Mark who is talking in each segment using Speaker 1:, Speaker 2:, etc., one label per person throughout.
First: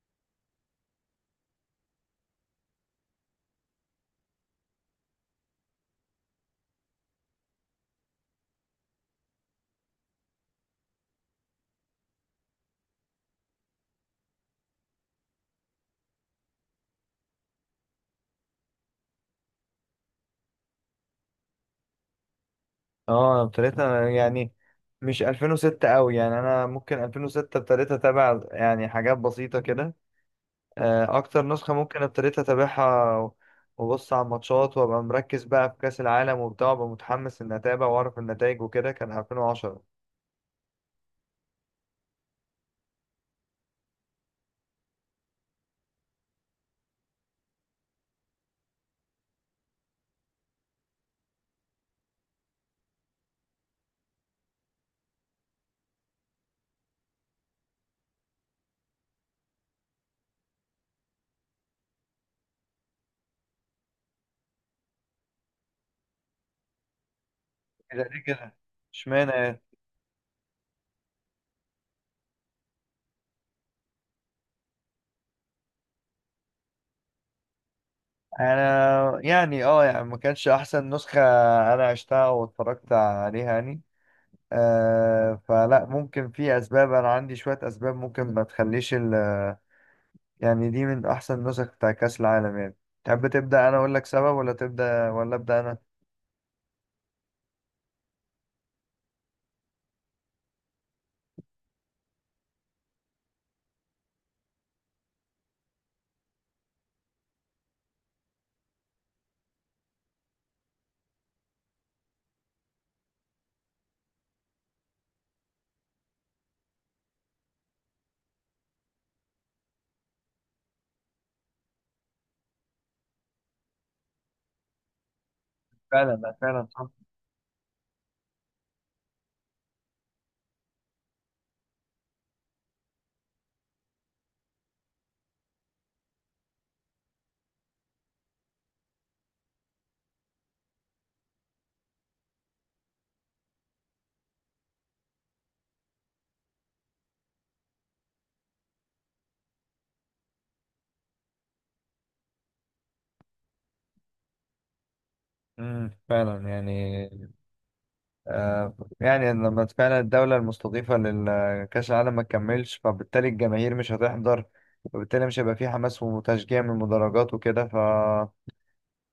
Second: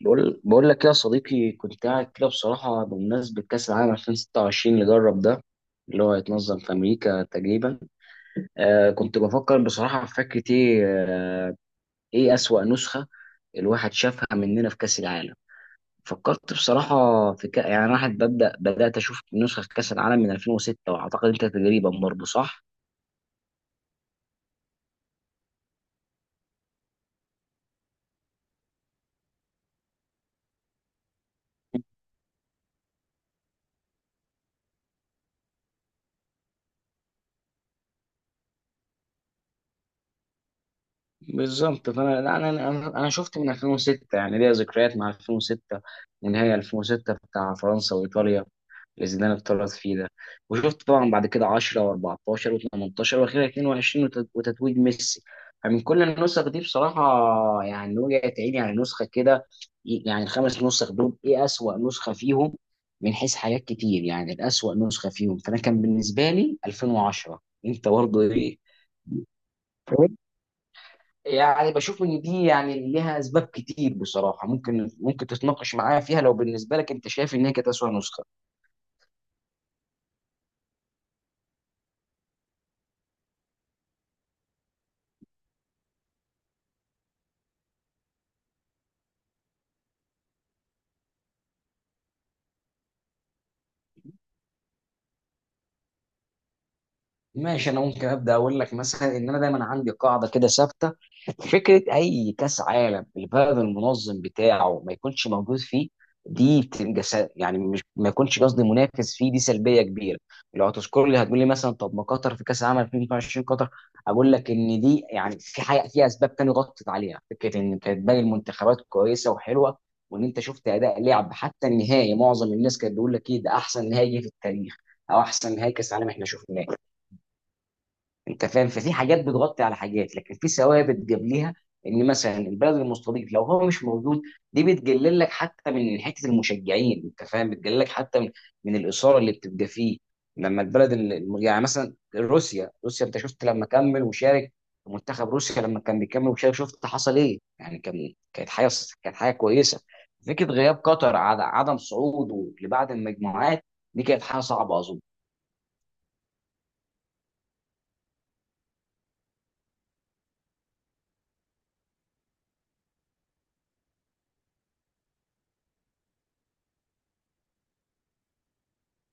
Speaker 1: بقول لك يا صديقي، كنت قاعد كده بصراحة. بمناسبة كأس العالم 2026 اللي جرب ده، اللي هو هيتنظم في أمريكا تقريبا، كنت بفكر بصراحة في فكرة، إيه أسوأ نسخة الواحد شافها مننا في كأس العالم. فكرت بصراحة، في يعني أنا واحد بدأت أشوف نسخة في كأس العالم من 2006، وأعتقد أنت تقريبا برضه صح؟
Speaker 2: اه، ابتديتها يعني. مش 2006 قوي يعني، انا ممكن 2006 ابتديت اتابع يعني حاجات بسيطة كده. اكتر نسخة ممكن ابتديت اتابعها وابص على الماتشات وابقى مركز بقى في كأس العالم وبتاع، وابقى متحمس ان اتابع واعرف النتائج وكده، كان 2010.
Speaker 1: بالظبط. فانا لا، انا شفت من 2006، يعني ليا ذكريات مع 2006، ونهائي 2006 بتاع فرنسا وايطاليا اللي زيدان اتطرد فيه ده. وشفت طبعا بعد كده 10 و14 و18 واخيرا 22، وتتويج ميسي. فمن كل النسخ دي بصراحه، يعني وجعت عيني على نسخه كده. يعني الخمس نسخ دول، ايه اسوأ نسخه فيهم من حيث حاجات كتير، يعني الاسوأ نسخه فيهم؟ فانا كان بالنسبه لي 2010. انت
Speaker 2: كده
Speaker 1: برضه
Speaker 2: ليه كده؟
Speaker 1: ايه؟
Speaker 2: اشمعنى يعني؟
Speaker 1: يعني بشوف ان دي يعني ليها اسباب كتير بصراحه، ممكن تتناقش معايا فيها لو بالنسبه لك انت شايف ان هي كانت اسوء نسخه.
Speaker 2: انا يعني اه يعني ما كانش احسن نسخة، انا عشتها واتفرجت عليها يعني. آه، فلا، ممكن في اسباب، انا عندي شوية اسباب ممكن ما تخليش يعني دي من احسن النسخ بتاع كاس العالم يعني. تحب تبدا انا اقول لك سبب، ولا تبدا، ولا ابدا انا؟
Speaker 1: ماشي، انا ممكن ابدا اقول لك مثلا ان انا دايما عندي قاعده كده ثابته. فكره اي كاس عالم البلد المنظم بتاعه ما يكونش موجود فيه، دي بتبقى يعني مش، ما يكونش قصدي، منافس فيه، دي سلبيه كبيره. لو هتذكر لي هتقول لي مثلا، طب ما قطر في كاس العالم 2022، قطر. اقول لك ان دي يعني، في حاجه، في اسباب تانية غطت عليها فكره ان كانت باقي المنتخبات كويسه وحلوه. وان انت شفت اداء لعب حتى النهائي، معظم الناس كانت بيقول لك ايه ده احسن نهائي جه في التاريخ، او احسن نهائي كاس عالم
Speaker 2: فعلا
Speaker 1: احنا
Speaker 2: لا، فعلا
Speaker 1: شفناه.
Speaker 2: صح.
Speaker 1: انت فاهم. ففي حاجات بتغطي على حاجات، لكن في ثوابت جاب. ان مثلا البلد المستضيف لو هو مش موجود، دي بتقلل لك حتى من حته المشجعين، انت فاهم، بتقلل لك حتى من الاثاره اللي بتبقى فيه. لما البلد يعني مثلا روسيا، انت شفت لما كمل وشارك في منتخب روسيا، لما كان بيكمل وشارك شفت حصل ايه. يعني كانت حاجه، كانت حاجه كويسه. فكره غياب قطر، عدم صعوده لبعض المجموعات، دي كانت حاجه صعبه اظن.
Speaker 2: فعلا يعني. آه يعني، لما فعلا الدولة المستضيفة لكأس العالم ما تكملش، فبالتالي الجماهير مش هتحضر، وبالتالي مش هيبقى فيه حماس وتشجيع من المدرجات وكده. ف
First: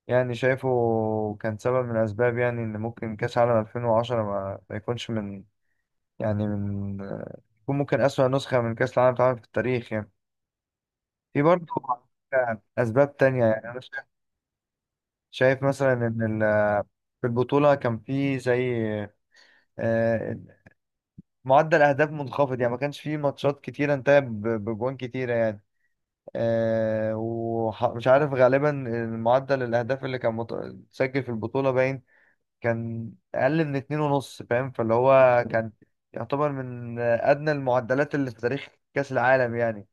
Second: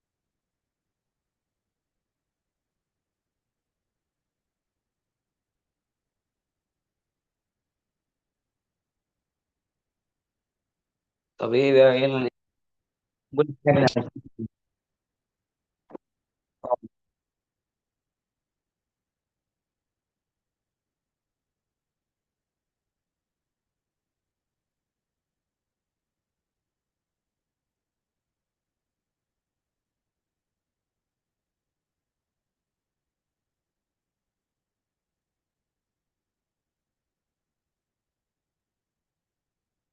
Speaker 2: يعني شايفه كان سبب من الأسباب يعني، إن ممكن كأس العالم 2010 ما يكونش من يعني من يكون ممكن أسوأ نسخة من كأس العالم اتعملت في التاريخ يعني. في
Speaker 1: طب
Speaker 2: برضه
Speaker 1: ايه بقى، ايه
Speaker 2: أسباب تانية يعني، أنا شايف، شايف مثلا إن في البطولة كان في زي آه، معدل أهداف منخفض يعني. ما كانش في ماتشات كتيرة انتهت بجوان كتيرة يعني. ومش عارف غالبا معدل الأهداف اللي كان اتسجل في البطولة باين كان أقل من اتنين ونص، فاهم؟ فاللي هو كان يعتبر من أدنى المعدلات اللي في تاريخ كأس العالم يعني.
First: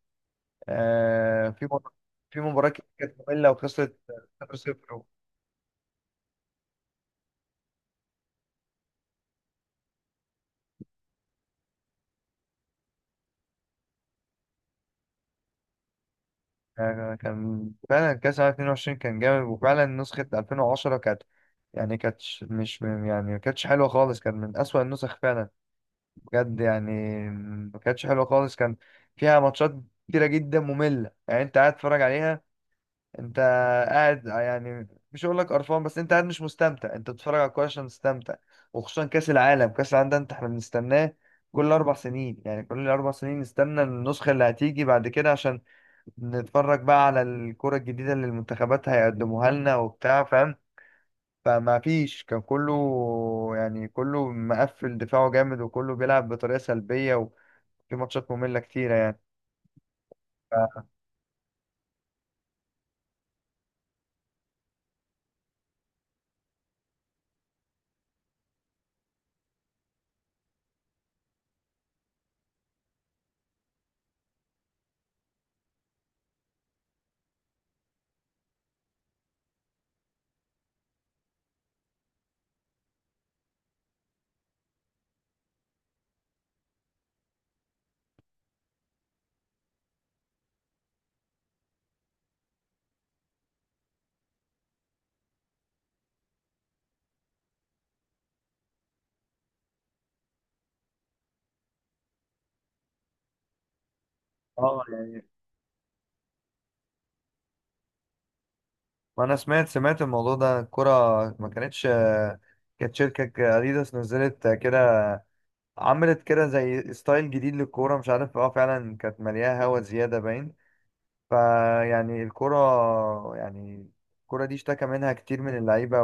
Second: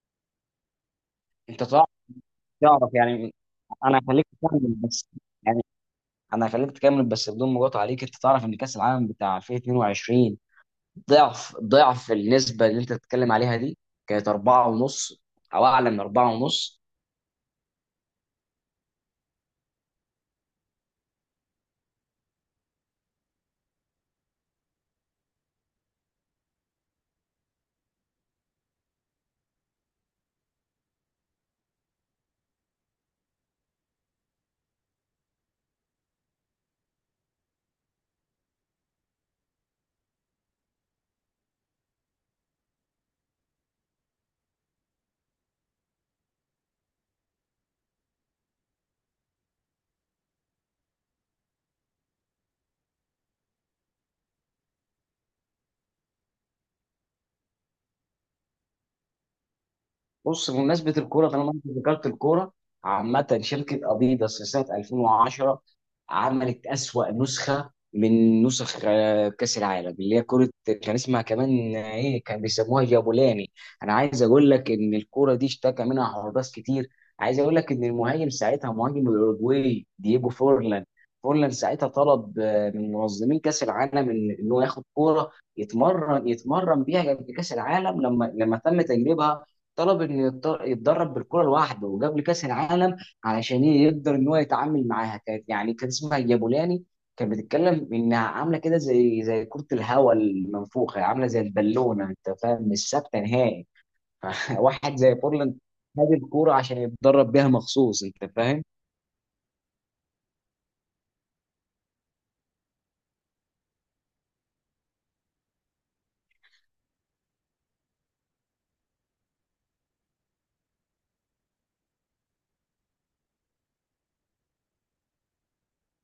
Speaker 2: آه،
Speaker 1: انت
Speaker 2: في مر- في مباراة كتير
Speaker 1: تعرف.
Speaker 2: كانت
Speaker 1: يعني
Speaker 2: مملة وخسرت
Speaker 1: انا هخليك تكمل
Speaker 2: 0-0.
Speaker 1: بس يعني انا هخليك تكمل بس بدون مقاطعه عليك. انت تعرف ان كاس العالم بتاع 2022، ضعف النسبه اللي انت بتتكلم عليها دي، كانت 4 ونص، او اعلى من 4 ونص.
Speaker 2: كان فعلا كاس العالم 22 كان جامد، وفعلا نسخة 2010 كانت يعني كانتش مش يعني ما كانتش حلوة خالص، كان من أسوأ النسخ فعلا بجد يعني. ما كانتش حلوة خالص، كان فيها ماتشات كتيرة جدا مملة يعني. أنت قاعد تتفرج عليها، أنت قاعد يعني، مش هقول لك قرفان، بس أنت قاعد مش مستمتع. أنت بتتفرج على الكورة عشان تستمتع، وخصوصا كأس العالم. كأس العالم ده أنت، إحنا بنستناه كل أربع سنين يعني. كل أربع سنين نستنى النسخة اللي هتيجي بعد كده، عشان نتفرج بقى على الكرة الجديدة اللي المنتخبات هيقدموها لنا وبتاع، فاهم؟ فما فيش، كان كله يعني كله مقفل، دفاعه جامد، وكله بيلعب بطريقة سلبية، وفي ماتشات مملة كتيرة يعني.
Speaker 1: بص،
Speaker 2: ف-
Speaker 1: بمناسبة الكورة، طالما انت ذكرت الكورة، عامة شركة اديداس في سنة 2010 عملت أسوأ نسخة من نسخ كأس العالم اللي هي كرة، كان اسمها كمان، ايه، كان بيسموها جابولاني. انا عايز اقول لك ان الكرة دي اشتكى منها حراس كتير. عايز اقول لك ان المهاجم ساعتها، مهاجم الاوروجواي دييجو فورلان، فورلان ساعتها طلب من منظمين كأس العالم إن هو ياخد كورة يتمرن بيها قبل كأس العالم، لما تم تجربها. طلب انه يتدرب بالكره لوحده وقبل كاس العالم علشان يقدر ان هو يتعامل معاها. كانت، يعني كان اسمها جابولاني. كانت بتتكلم انها عامله كده زي كره الهواء المنفوخه، عامله زي البالونه، انت فاهم، مش ثابته نهائي.
Speaker 2: اه
Speaker 1: واحد زي
Speaker 2: يعني،
Speaker 1: بورلاند خد الكوره عشان يتدرب بيها مخصوص، انت فاهم.
Speaker 2: وانا سمعت الموضوع ده. الكرة ما كانتش، كانت شركة اديداس نزلت كده، عملت كده زي ستايل جديد للكورة، مش عارف، اه فعلا كانت مليانة هوا زيادة باين. فيعني الكرة يعني، الكرة دي اشتكى منها كتير من اللعيبة،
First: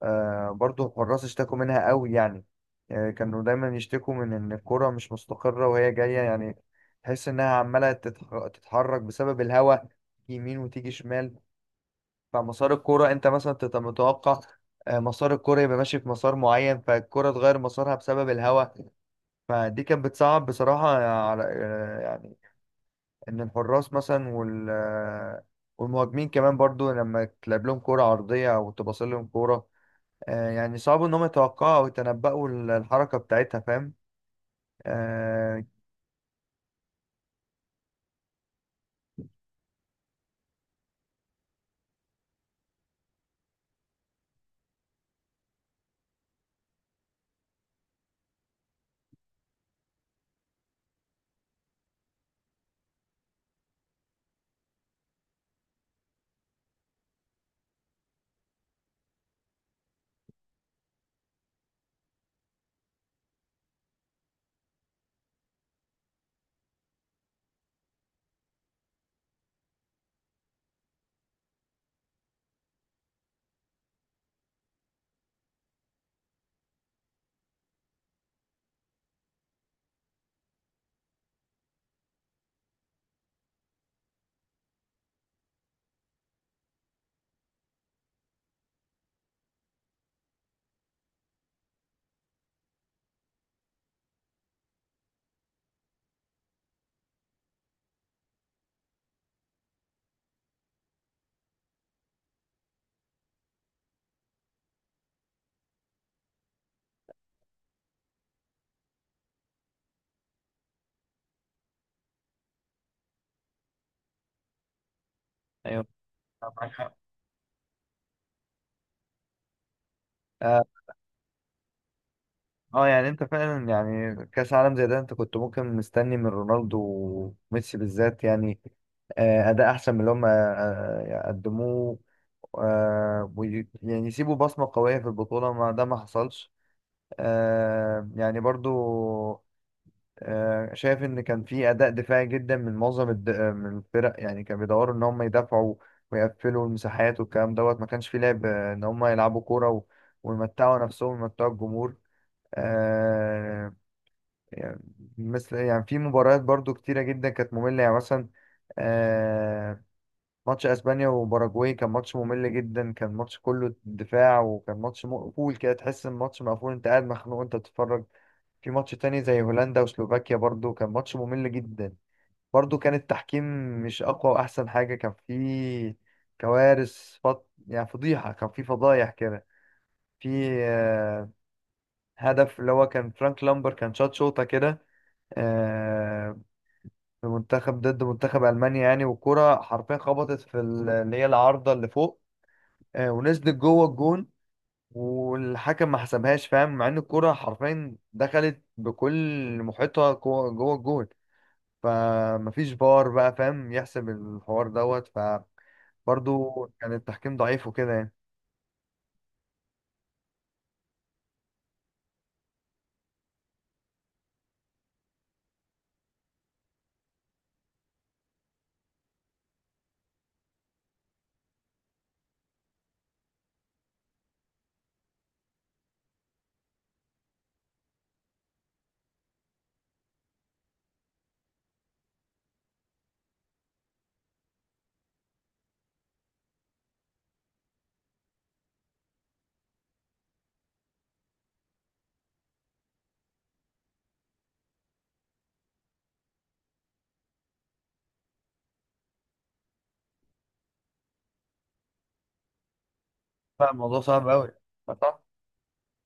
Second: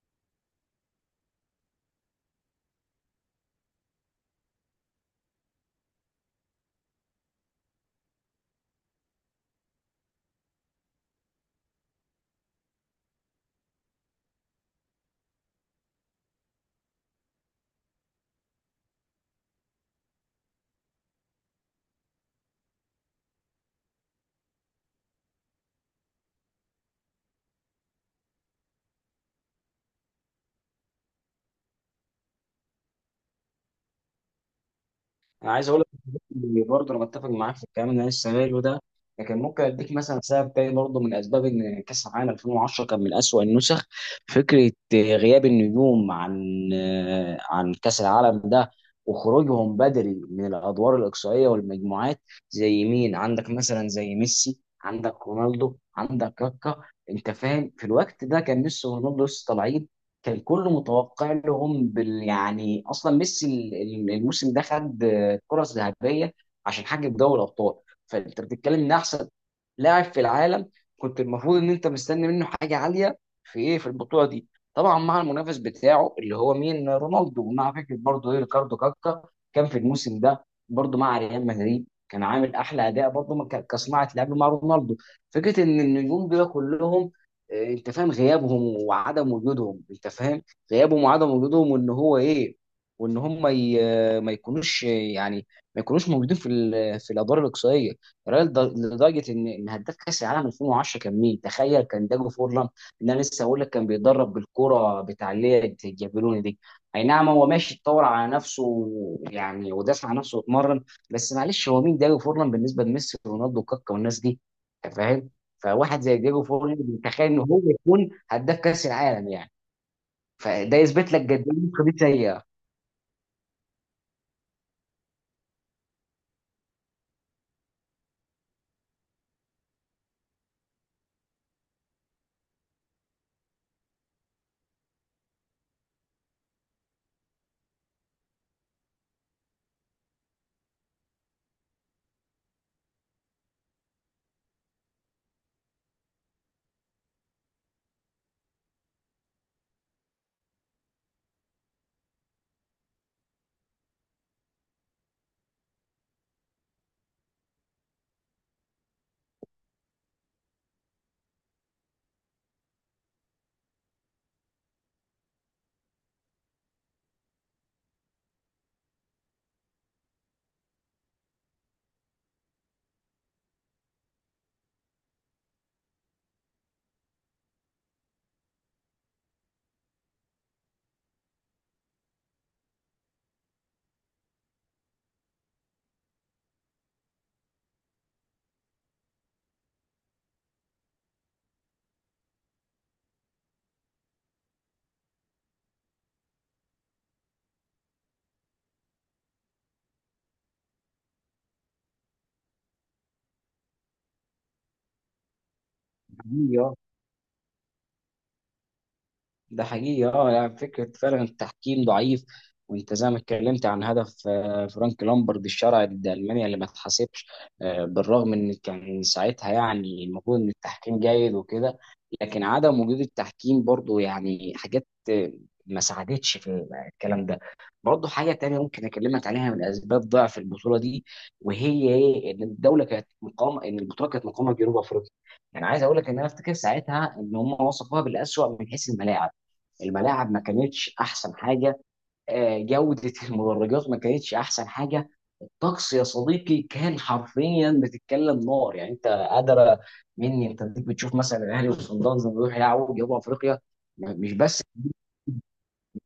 Speaker 2: وبرضه الحراس اشتكوا منها قوي يعني. كانوا دايما يشتكوا من إن الكرة مش مستقرة وهي جاية يعني، تحس إنها عمالة تتحرك بسبب الهواء يمين وتيجي شمال. فمسار الكرة أنت مثلا تبقى متوقع مسار الكرة يبقى ماشي في مسار معين، فالكرة تغير مسارها بسبب الهواء. فدي كانت بتصعب بصراحة على ان الحراس مثلا والمهاجمين كمان برضو، لما تلعب لهم كرة عرضية او تباصي لهم كرة يعني صعب انهم يتوقعوا او يتنبأوا الحركة بتاعتها، فاهم؟
Speaker 1: انا
Speaker 2: آه،
Speaker 1: عايز اقول لك برضه، انا متفق معاك في الكلام اللي انا لسه قايله ده، لكن ممكن اديك مثلا سبب تاني برضه من اسباب ان كاس العالم 2010 كان من اسوأ النسخ: فكره غياب النجوم عن كاس العالم ده، وخروجهم بدري من الادوار الاقصائيه والمجموعات. زي مين عندك؟ مثلا زي ميسي، عندك رونالدو، عندك كاكا. انت فاهم، في الوقت ده كان ميسي ورونالدو لسه طالعين، كان كله متوقع لهم بال، يعني اصلا ميسي الموسم ده خد، كانت فرص ذهبيه عشان حقق دوري الابطال. فانت بتتكلم ان احسن لاعب في العالم، كنت المفروض ان انت مستني منه حاجه عاليه في ايه، في البطوله دي. طبعا مع المنافس بتاعه اللي هو مين؟ رونالدو، ومع فكره برضه ايه، ريكاردو كاكا. كان في الموسم ده برضه مع ريال مدريد كان عامل احلى اداء برضه كصناعه لعب مع رونالدو. فكره ان النجوم دول كلهم، انت فاهم، غيابهم وعدم وجودهم، انت فاهم، غيابهم وعدم وجودهم، وان هو ايه، وان هم ما يكونوش يعني ما يكونوش موجودين في في الادوار الاقصائيه. الراجل لدرجه ان هداف كاس العالم 2010 كان مين تخيل؟ كان داجو فورلان، اللي انا لسه هقول لك كان بيتدرب بالكره بتاع اللي هي الجابلوني دي. اي نعم، هو ماشي اتطور على نفسه يعني، ودافع عن نفسه واتمرن. بس معلش، هو مين داجو فورلان بالنسبه لميسي ورونالدو وكاكا والناس دي؟ أنت فاهم.
Speaker 2: ايوه،
Speaker 1: فواحد زي ديجو
Speaker 2: معاك حق.
Speaker 1: فورلان تخيل ان هو يكون هداف كاس العالم، يعني.
Speaker 2: اه
Speaker 1: فده يثبت لك قد ايه القضيه
Speaker 2: يعني انت فعلا يعني كاس عالم زي ده، انت كنت ممكن مستني من رونالدو وميسي بالذات يعني اداء احسن من اللي هم قدموه يعني يسيبوا بصمه قويه في البطوله، ما ده ما حصلش. يعني برضو شايف ان كان في اداء دفاعي جدا من معظم الد... آه، من الفرق يعني. كانوا بيدوروا ان هم يدافعوا ويقفلوا المساحات والكلام دوت، ما كانش في لعب ان هم يلعبوا كوره ويمتعوا نفسهم ويمتعوا الجمهور. آه يعني، مثل يعني في مباريات برضو كتيره جدا كانت ممله يعني. مثلا آه، ماتش اسبانيا وباراجواي كان ماتش ممل جدا، كان ماتش كله دفاع، وكان ماتش مقفول كده، تحس ان الماتش مقفول، انت قاعد مخنوق انت بتتفرج. في ماتش تاني زي هولندا وسلوفاكيا برضو كان ماتش ممل جدا. برضو كان التحكيم مش أقوى وأحسن حاجة. كان في كوارث يعني فضيحة، كان في فضايح كده. في آه، هدف اللي هو كان فرانك لامبر كان شاط شوطة كده آه، في منتخب ضد منتخب ألمانيا يعني. والكرة حرفيا خبطت في اللي هي العارضة اللي فوق ونزلت جوه الجون، والحكم ما حسبهاش، فاهم؟ مع ان الكرة حرفيا دخلت بكل محيطها جوه جوه الجون. فمفيش فار بقى، فاهم، يحسب الحوار دوت. فبرضه
Speaker 1: سيئه.
Speaker 2: كان التحكيم ضعيف وكده يعني.
Speaker 1: ده حقيقي، اه، يعني فكره فعلا التحكيم ضعيف. وانت زي ما اتكلمت عن هدف فرانك لامبرد الشرعي ضد المانيا اللي ما اتحسبش، بالرغم ان كان ساعتها يعني المفروض ان التحكيم جيد وكده. لكن عدم وجود التحكيم برضو يعني حاجات، ما ساعدتش في الكلام ده. برضو حاجه تانية ممكن اكلمك عليها من اسباب ضعف البطوله دي، وهي ايه؟ ان الدوله كانت مقامه، ان البطوله كانت مقامه في جنوب افريقيا. يعني عايز اقول لك ان انا افتكر ساعتها ان هم وصفوها بالاسوأ من حيث الملاعب. الملاعب ما كانتش احسن حاجه، جوده المدرجات ما كانتش احسن حاجه. الطقس يا صديقي كان حرفيا بتتكلم نار، يعني انت قادره مني، انت ديك بتشوف مثلا الاهلي وصن داونز لما يروح يلعبوا جنوب افريقيا.
Speaker 2: فالموضوع صعب
Speaker 1: مش
Speaker 2: قوي. صح،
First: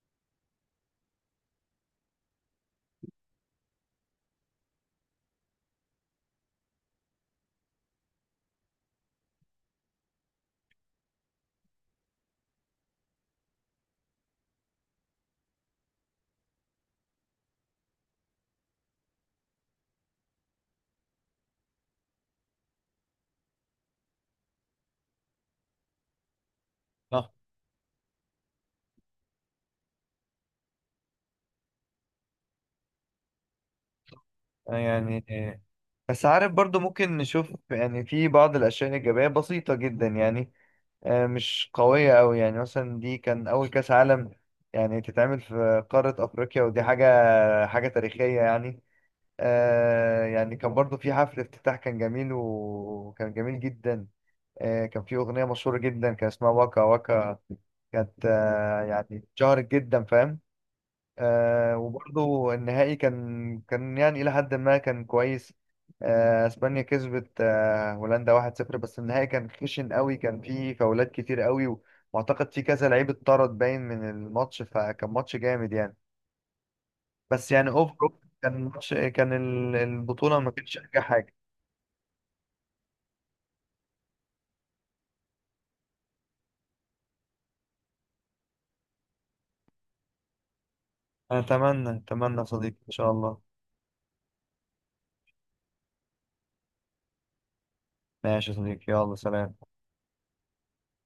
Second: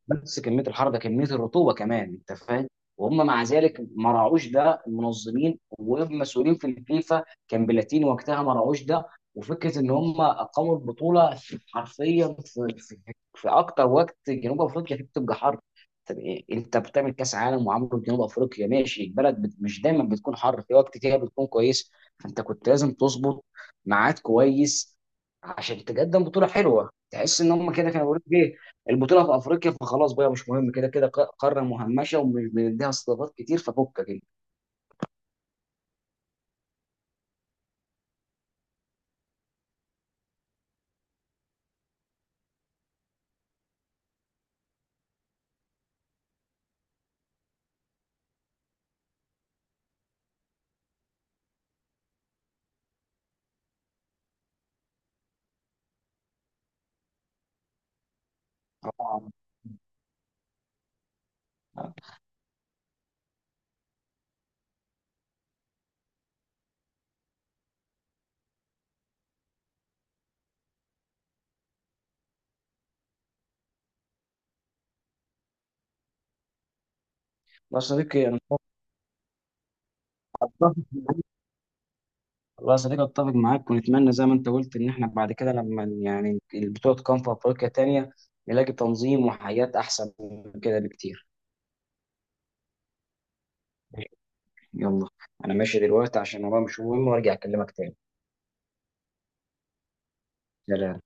Speaker 1: بس كميه الحر ده، كميه الرطوبه كمان، انت فاهم. وهم مع ذلك ما راعوش ده، المنظمين والمسؤولين في الفيفا كان بلاتيني وقتها، ما راعوش ده. وفكره ان هم اقاموا البطوله حرفيا في اكتر وقت جنوب افريقيا فيه بتبقى حر. طب إيه؟ انت بتعمل كاس عالم وعامله في جنوب افريقيا؟ ماشي، البلد مش دايما بتكون حر، في وقت كده بتكون كويس. فانت كنت لازم تظبط ميعاد كويس عشان تقدم بطوله حلوه.
Speaker 2: صح
Speaker 1: تحس ان هم كده كانوا بيقولوا ايه، البطوله في افريقيا فخلاص بقى مش مهم، كده كده قاره مهمشه ومش بنديها استضافات كتير، ففكك انت.
Speaker 2: يعني. بس عارف برضه ممكن نشوف يعني في بعض الأشياء الإيجابية بسيطة جدا يعني مش قوية أوي يعني. مثلا دي كان أول كأس عالم يعني تتعمل في قارة أفريقيا، ودي حاجة، حاجة تاريخية يعني. آه يعني، كان برضه في حفل افتتاح، كان جميل وكان جميل جدا. كان في أغنية مشهورة جدا كان اسمها واكا واكا، كانت يعني
Speaker 1: طبعاً.
Speaker 2: اتشهرت جدا، فاهم؟
Speaker 1: والله
Speaker 2: وبرضو النهائي كان يعني إلى حد ما كان كويس. اسبانيا كسبت هولندا 1-0، بس النهائي كان خشن قوي، كان فيه فاولات كتير قوي، واعتقد في كذا لعيب اتطرد باين من الماتش، فكان ماتش جامد يعني، بس يعني
Speaker 1: يا
Speaker 2: اوفر.
Speaker 1: صديقي انا
Speaker 2: كان ماتش، كان البطولة ما
Speaker 1: متفق
Speaker 2: كانتش أنجح حاجة.
Speaker 1: والله يا صديقي اتفق معاك، ونتمنى زي ما انت قلت ان احنا بعد كده لما يعني البطوله تقام في افريقيا تانية نلاقي تنظيم وحياه احسن من كده بكتير.
Speaker 2: أتمنى يا صديقي، إن شاء الله.
Speaker 1: يلا، انا ماشي دلوقتي عشان ورايا مش مهم، وارجع اكلمك تاني.
Speaker 2: ماشي يا صديقي، يلا، سلام.
Speaker 1: سلام.